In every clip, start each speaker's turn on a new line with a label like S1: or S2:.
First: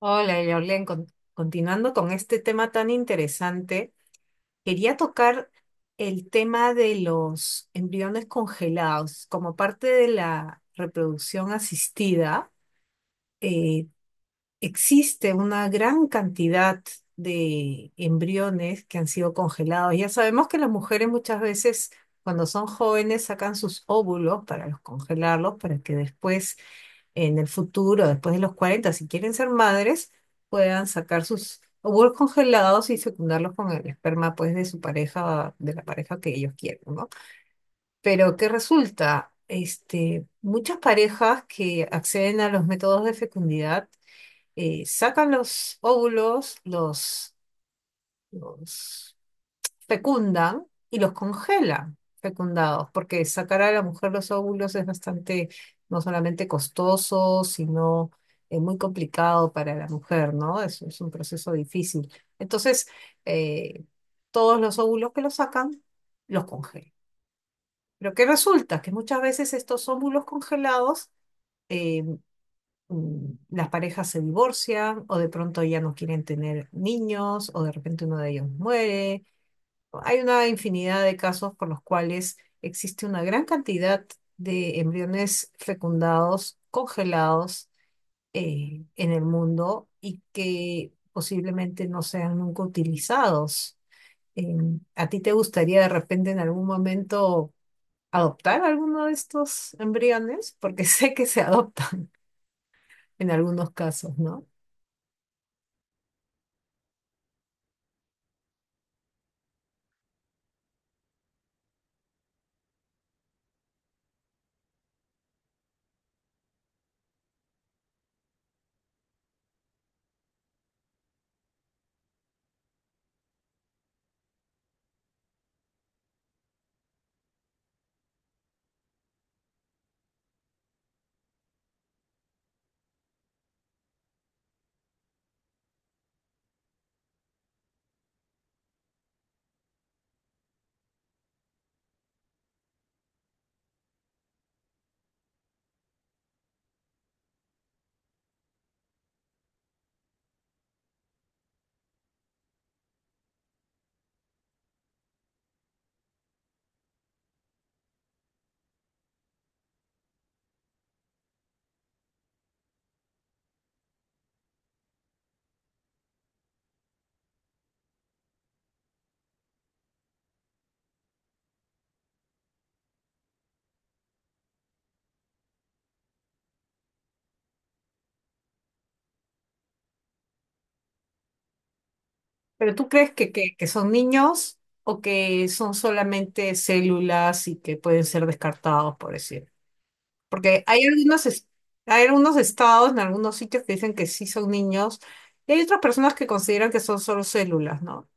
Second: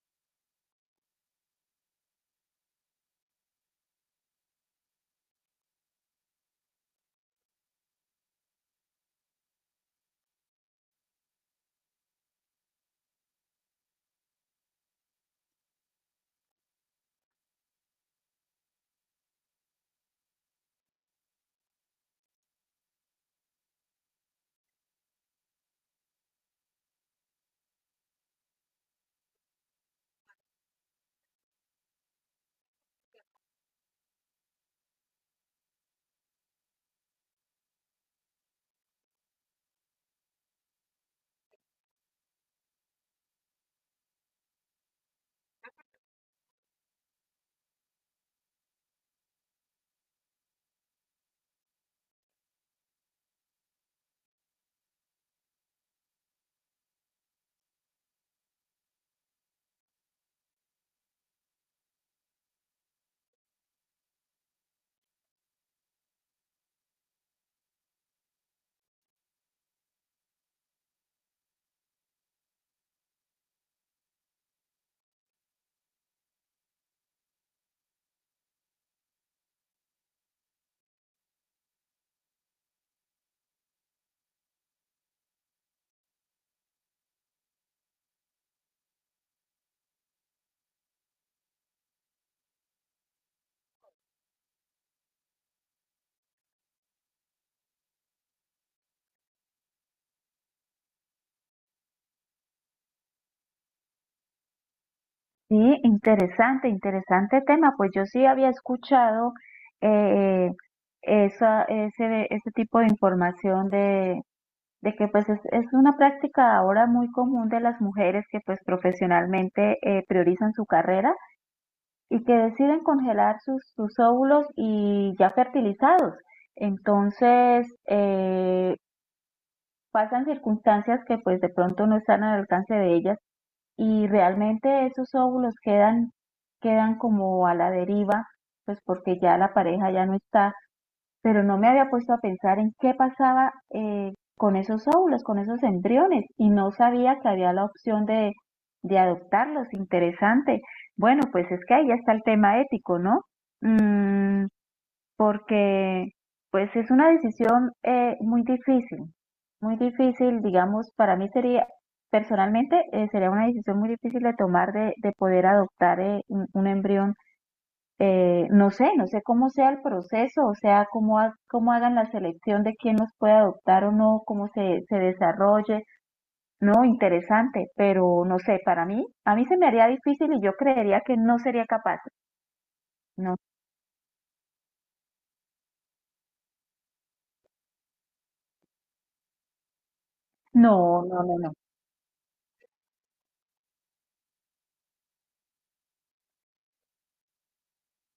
S1: Hola, Jorlen, continuando con este tema tan interesante, quería tocar el tema de los embriones congelados. Como parte de la reproducción asistida, eh, existe una gran cantidad de embriones que han sido congelados. Ya sabemos que las mujeres muchas veces, cuando son jóvenes, sacan sus óvulos para los congelarlos, para que después en el futuro, después de los 40 si quieren ser madres, puedan sacar sus óvulos congelados y fecundarlos con el esperma, pues, de su pareja, de la pareja que ellos quieren, ¿no? Pero ¿qué resulta? Este, muchas parejas que acceden a los métodos de fecundidad sacan los óvulos, los fecundan y los congela fecundados, porque sacar a la mujer los óvulos es bastante, no solamente costoso, sino muy complicado para la mujer, ¿no? Es un proceso difícil. Entonces, eh, todos los óvulos que los sacan, los congelan. Pero ¿qué resulta? Que muchas veces estos óvulos congelados, eh, las parejas se divorcian o de pronto ya no quieren tener niños o de repente uno de ellos muere. Hay una infinidad de casos por los cuales existe una gran cantidad de embriones fecundados, congelados en el mundo y que posiblemente no sean nunca utilizados. ¿A ti te gustaría de repente en algún momento adoptar alguno de estos embriones? Porque sé que se adoptan en algunos casos, ¿no?
S2: Sí, interesante, interesante tema. Pues yo sí había escuchado eh, ese tipo de información de que pues es una práctica ahora muy común de las mujeres que pues profesionalmente priorizan su carrera y que deciden congelar sus óvulos y ya fertilizados. Entonces, pasan circunstancias que pues de pronto no están al alcance de ellas y realmente esos óvulos quedan como a la deriva, pues porque ya la pareja ya no está, pero no me había puesto a pensar en qué pasaba con esos óvulos, con esos embriones, y no sabía que había la opción de adoptarlos, interesante. Bueno, pues es que ahí ya está el tema ético, ¿no? Mm, porque pues es una decisión muy difícil, digamos, para mí sería, personalmente, sería una decisión muy difícil de tomar de poder adoptar un embrión. No sé, no sé cómo sea el proceso, o sea, cómo, cómo hagan la selección de quién los puede adoptar o no, cómo se desarrolle. No, interesante, pero no sé, para mí, a mí se me haría difícil y yo creería que no sería capaz.
S1: Pero ¿tú crees que,
S2: No,
S1: que son niños o que son solamente células y que pueden ser descartados, por decir? Porque hay
S2: no, no,
S1: algunos,
S2: no, no.
S1: hay algunos estados en algunos sitios que dicen que sí son niños y hay otras personas que consideran que son solo células, ¿no?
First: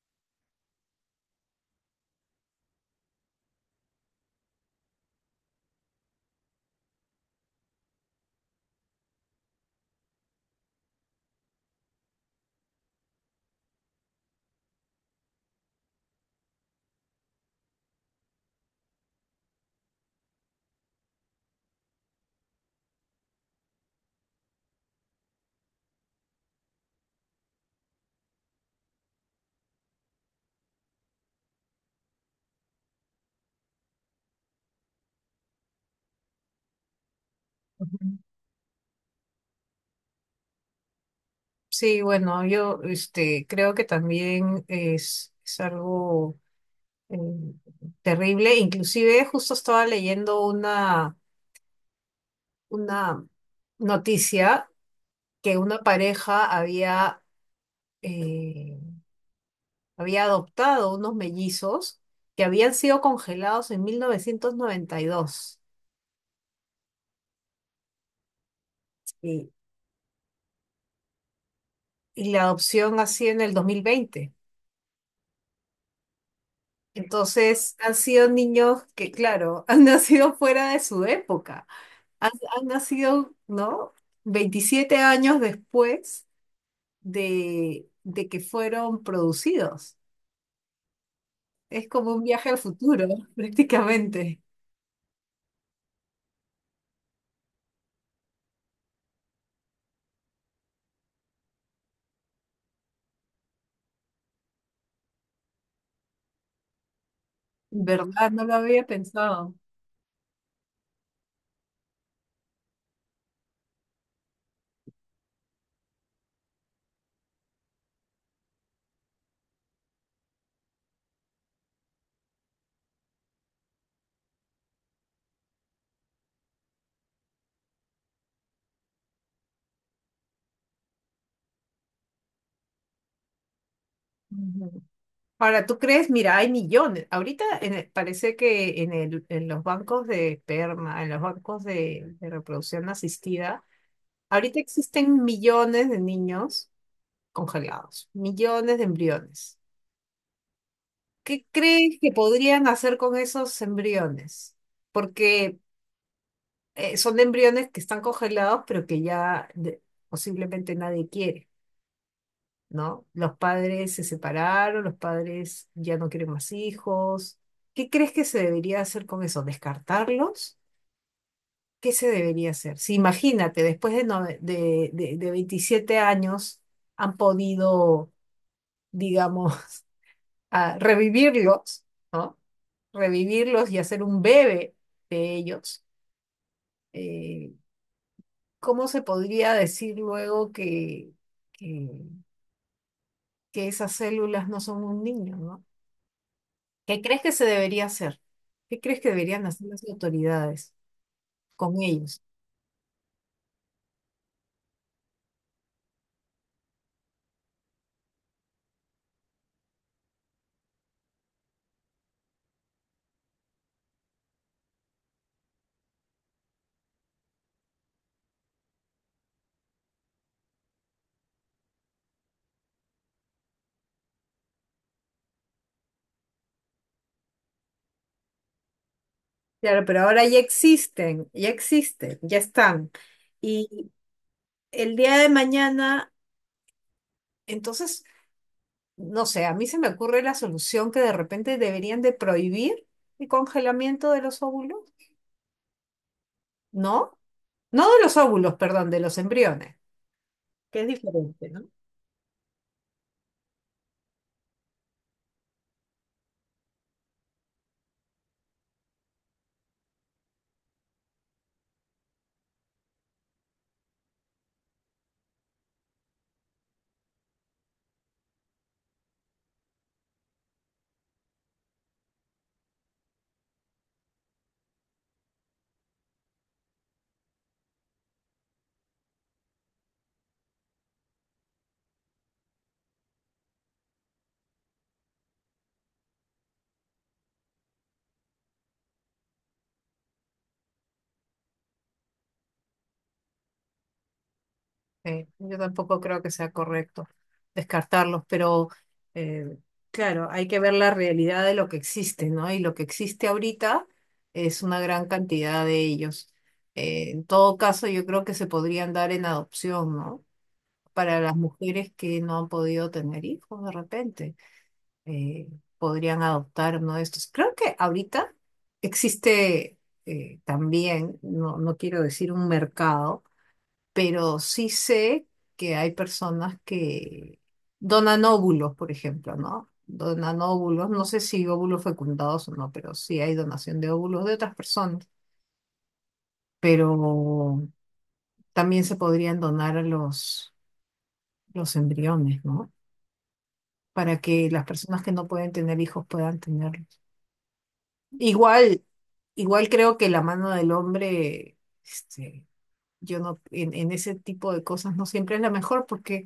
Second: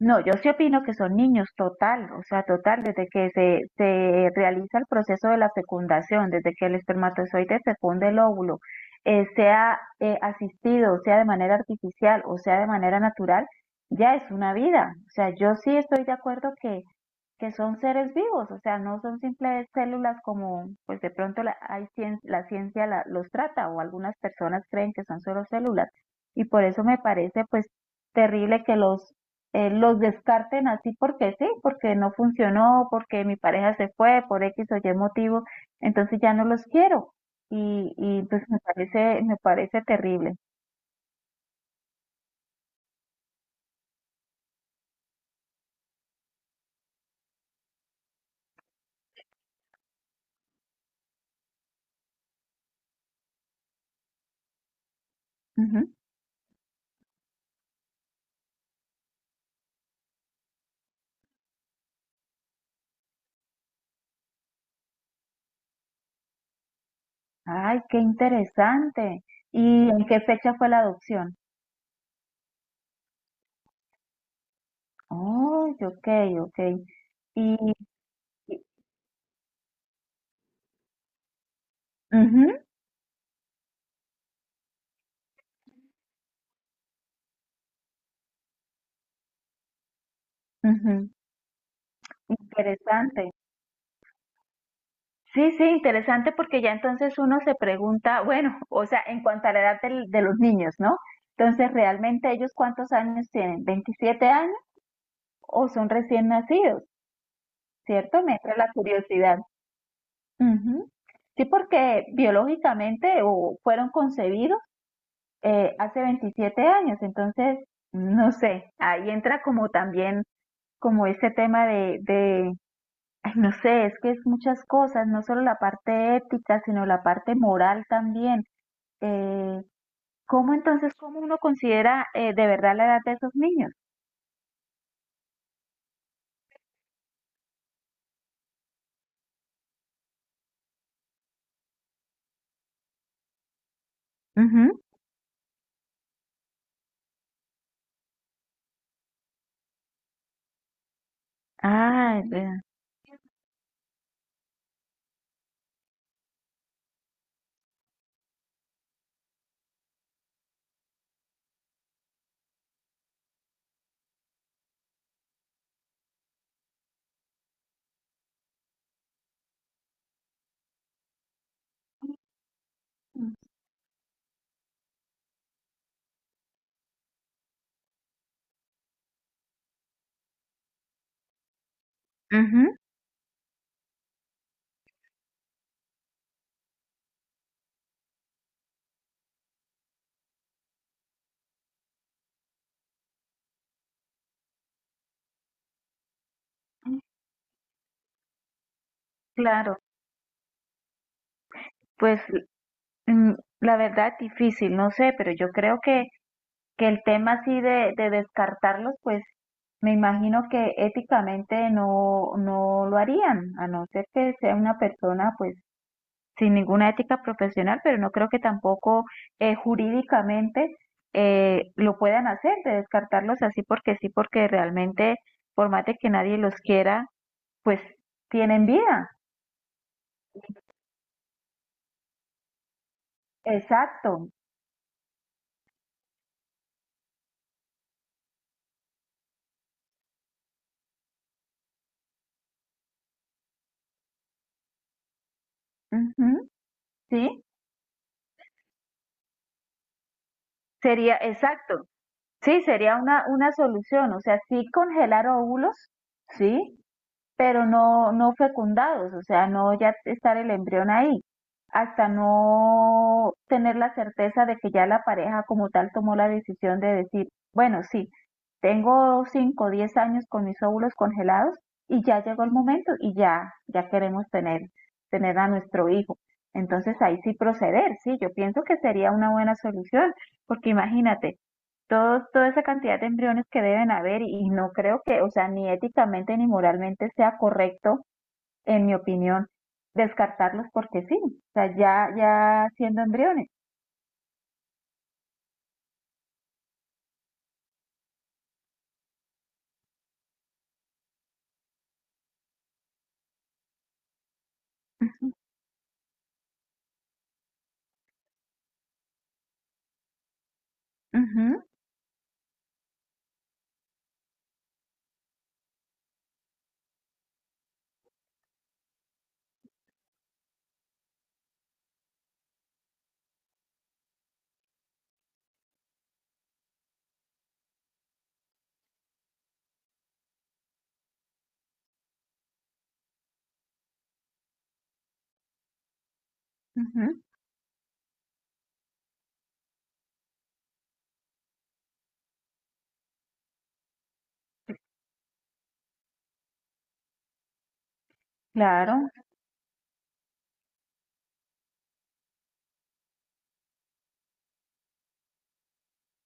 S2: No, yo sí opino que son niños total, o sea, total, desde que se realiza el proceso de la fecundación, desde que el espermatozoide fecunde el óvulo, sea asistido, sea de manera artificial o sea de manera natural, ya es una vida. O sea, yo sí estoy de acuerdo que son seres vivos, o sea, no son simples células como, pues de pronto la ciencia los trata o algunas personas creen que son solo células. Y por eso me parece, pues, terrible que los descarten así porque sí, porque no funcionó, porque mi pareja se fue por X o Y motivo, entonces ya no los quiero. Y,
S1: Ujú.
S2: y pues me parece terrible.
S1: Sí, bueno, yo este, creo que también es algo eh, terrible. Inclusive justo estaba leyendo una noticia que una
S2: Ujú.
S1: pareja eh, había adoptado unos mellizos que habían sido congelados en 1992
S2: Ay, qué interesante. ¿Y en qué fecha fue la adopción?
S1: y la adopción así en el 2020.
S2: Oh, ok, ok. Y,
S1: Entonces, han sido
S2: y-
S1: niños que, claro, han nacido fuera de su época. Han,
S2: ujú,
S1: han nacido, ¿no? 27 años después de que fueron producidos.
S2: ujú.
S1: Es como un viaje al futuro,
S2: Interesante.
S1: prácticamente.
S2: Sí, sí, interesante porque ya entonces uno se pregunta, bueno, o sea, en cuanto a la edad de los niños, ¿no? Entonces, ¿realmente ellos cuántos años tienen? ¿27 años o son recién nacidos? ¿Cierto?
S1: ¿Verdad?
S2: Me
S1: No lo
S2: entra la
S1: había
S2: curiosidad.
S1: pensado.
S2: Ujú. Sí, porque biológicamente o fueron concebidos hace 27 años, entonces, no sé, ahí entra como también como ese tema ay, no sé, es que es muchas cosas, no solo la parte ética, sino la parte moral también. Eh, ¿Cómo entonces, cómo uno considera de verdad la edad de esos niños?
S1: Ujú. Ahora, ¿tú crees? Mira, hay millones. Ahorita parece que en, en los bancos de esperma, en los bancos de reproducción asistida, ahorita
S2: Ujú.
S1: existen millones de niños congelados, millones de embriones. ¿Qué crees que
S2: Ah, vea.
S1: podrían hacer con esos embriones? Porque son embriones que están congelados, pero que posiblemente nadie quiere, ¿no? Los padres se separaron, los padres ya no quieren más hijos. ¿Qué crees que se debería hacer con eso? ¿Descartarlos? ¿Qué se debería hacer? Si imagínate, después de, de 27 años han podido, digamos, a revivirlos, ¿no?
S2: Ujú.
S1: Revivirlos y hacer un bebé de ellos. eh, ¿Cómo se podría decir luego que, que, que esas células no son un niño, ¿no? ¿Qué crees que se debería hacer? ¿Qué crees que deberían hacer
S2: Claro,
S1: las autoridades con
S2: pues
S1: ellos?
S2: mm, la verdad difícil, no sé, pero yo creo que el tema así de descartarlos, pues me imagino que éticamente no, no lo harían, a no ser que sea una persona pues sin ninguna ética profesional, pero no creo que tampoco jurídicamente lo puedan hacer, de descartarlos así porque sí, porque realmente, por más de que nadie los quiera, pues tienen vida.
S1: Claro, pero ahora ya existen, ya existen, ya están. Y
S2: Exacto.
S1: el día de mañana, entonces no sé, a mí se me ocurre la solución que de repente deberían de prohibir el congelamiento de los óvulos,
S2: Ujú.
S1: ¿no?
S2: Sí,
S1: No de los óvulos, perdón, de los embriones, que es
S2: sería,
S1: diferente, ¿no?
S2: exacto. Sí, sería una solución. O sea, sí congelar óvulos, sí, pero no, no fecundados, o sea, no ya estar el embrión ahí, hasta no tener la certeza de que ya la pareja como tal tomó la decisión de decir, bueno, sí, tengo 5 o 10 años con mis óvulos congelados y ya llegó el momento y ya queremos tener a nuestro hijo. Entonces ahí sí proceder, sí, yo pienso que sería una buena solución, porque imagínate, todos, toda esa cantidad de embriones que deben haber y no creo que, o sea, ni éticamente ni moralmente sea correcto, en mi opinión, descartarlos porque sí, o sea, ya siendo embriones.
S1: Sí, yo tampoco creo que sea correcto descartarlos, pero eh, claro, hay que ver la realidad de lo que existe, ¿no? Y lo que existe ahorita es una gran
S2: Ujú,
S1: cantidad de ellos. En todo caso, yo creo que se podrían dar en adopción, ¿no? Para las
S2: ujú,
S1: mujeres que no han podido tener hijos de repente. eh, Podrían adoptar uno de estos. Creo que ahorita existe también, no, no quiero decir un mercado, pero sí sé que hay personas que donan óvulos, por ejemplo, ¿no? Donan óvulos, no sé si óvulos fecundados o no, pero sí hay donación de óvulos de otras personas,
S2: ujú,
S1: pero también se podrían donar a los embriones, ¿no? Para que las personas que no pueden tener hijos puedan tenerlos. Igual,
S2: claro.
S1: igual creo que la mano del hombre, este, yo no, en ese tipo de cosas no siempre es la mejor, porque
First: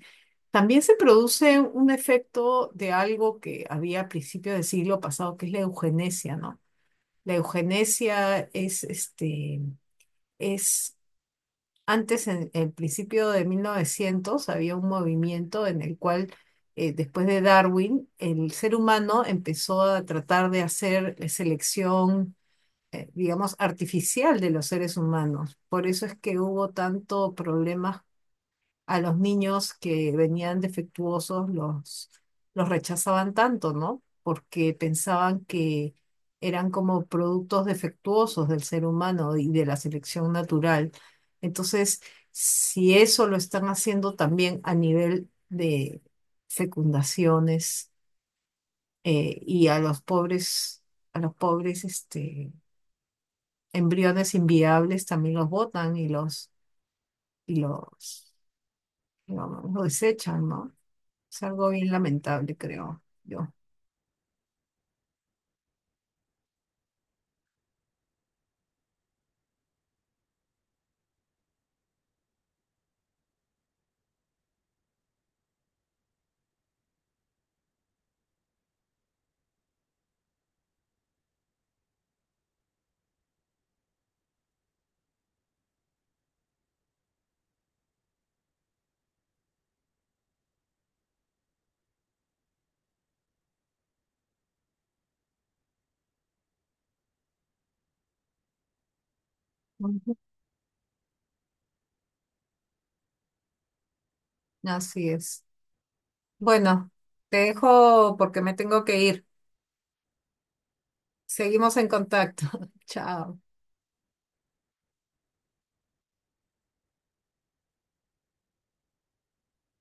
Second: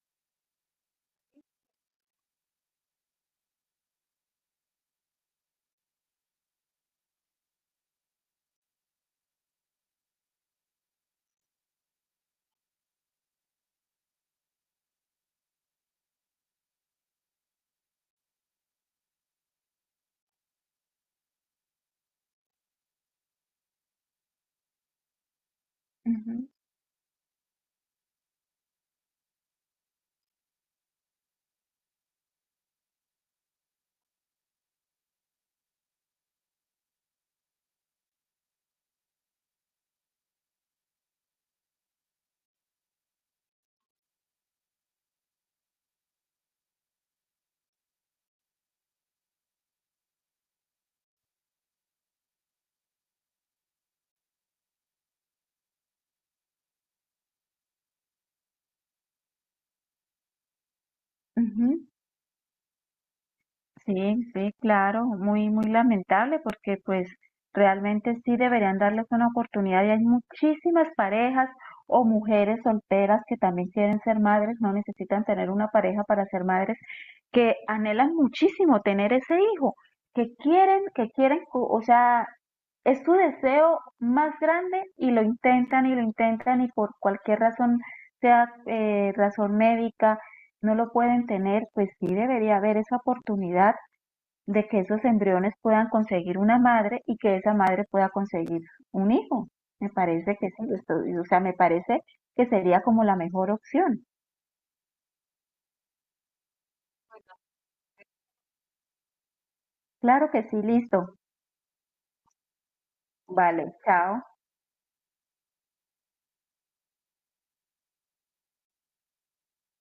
S1: también se produce un efecto de algo que había a principios del siglo pasado, que es la eugenesia, ¿no? La eugenesia es, este, es, antes en el principio de 1900 había un movimiento en el cual, después de Darwin, el ser humano empezó a tratar de hacer selección, digamos, artificial de los seres humanos. Por eso es que
S2: Ujú,
S1: hubo tanto problemas a los niños que venían defectuosos, los rechazaban tanto, ¿no? Porque pensaban que eran como productos defectuosos del ser humano y de la selección natural. Entonces, si eso lo están haciendo también a nivel de fecundaciones y a los pobres, este, embriones inviables también los botan y los, digamos, lo desechan, ¿no? Es algo
S2: ujú.
S1: bien lamentable, creo yo.
S2: Sí, sí, claro, muy, muy lamentable porque pues realmente sí deberían darles una oportunidad y hay muchísimas parejas o mujeres solteras que también quieren ser madres, no necesitan tener una pareja para ser madres, que anhelan muchísimo tener ese hijo, que quieren, o sea, es su deseo más grande y lo intentan y lo intentan y por cualquier razón, sea razón médica, no lo pueden tener, pues sí debería haber esa oportunidad de que esos embriones puedan conseguir una madre y que esa madre pueda conseguir un hijo. Me
S1: Ujú.
S2: parece que sí, o sea, me parece que sería como la mejor opción.
S1: Así es. Bueno, te dejo porque me tengo que ir.
S2: Claro que sí, listo.
S1: Seguimos en contacto. Chao.
S2: Vale, chao.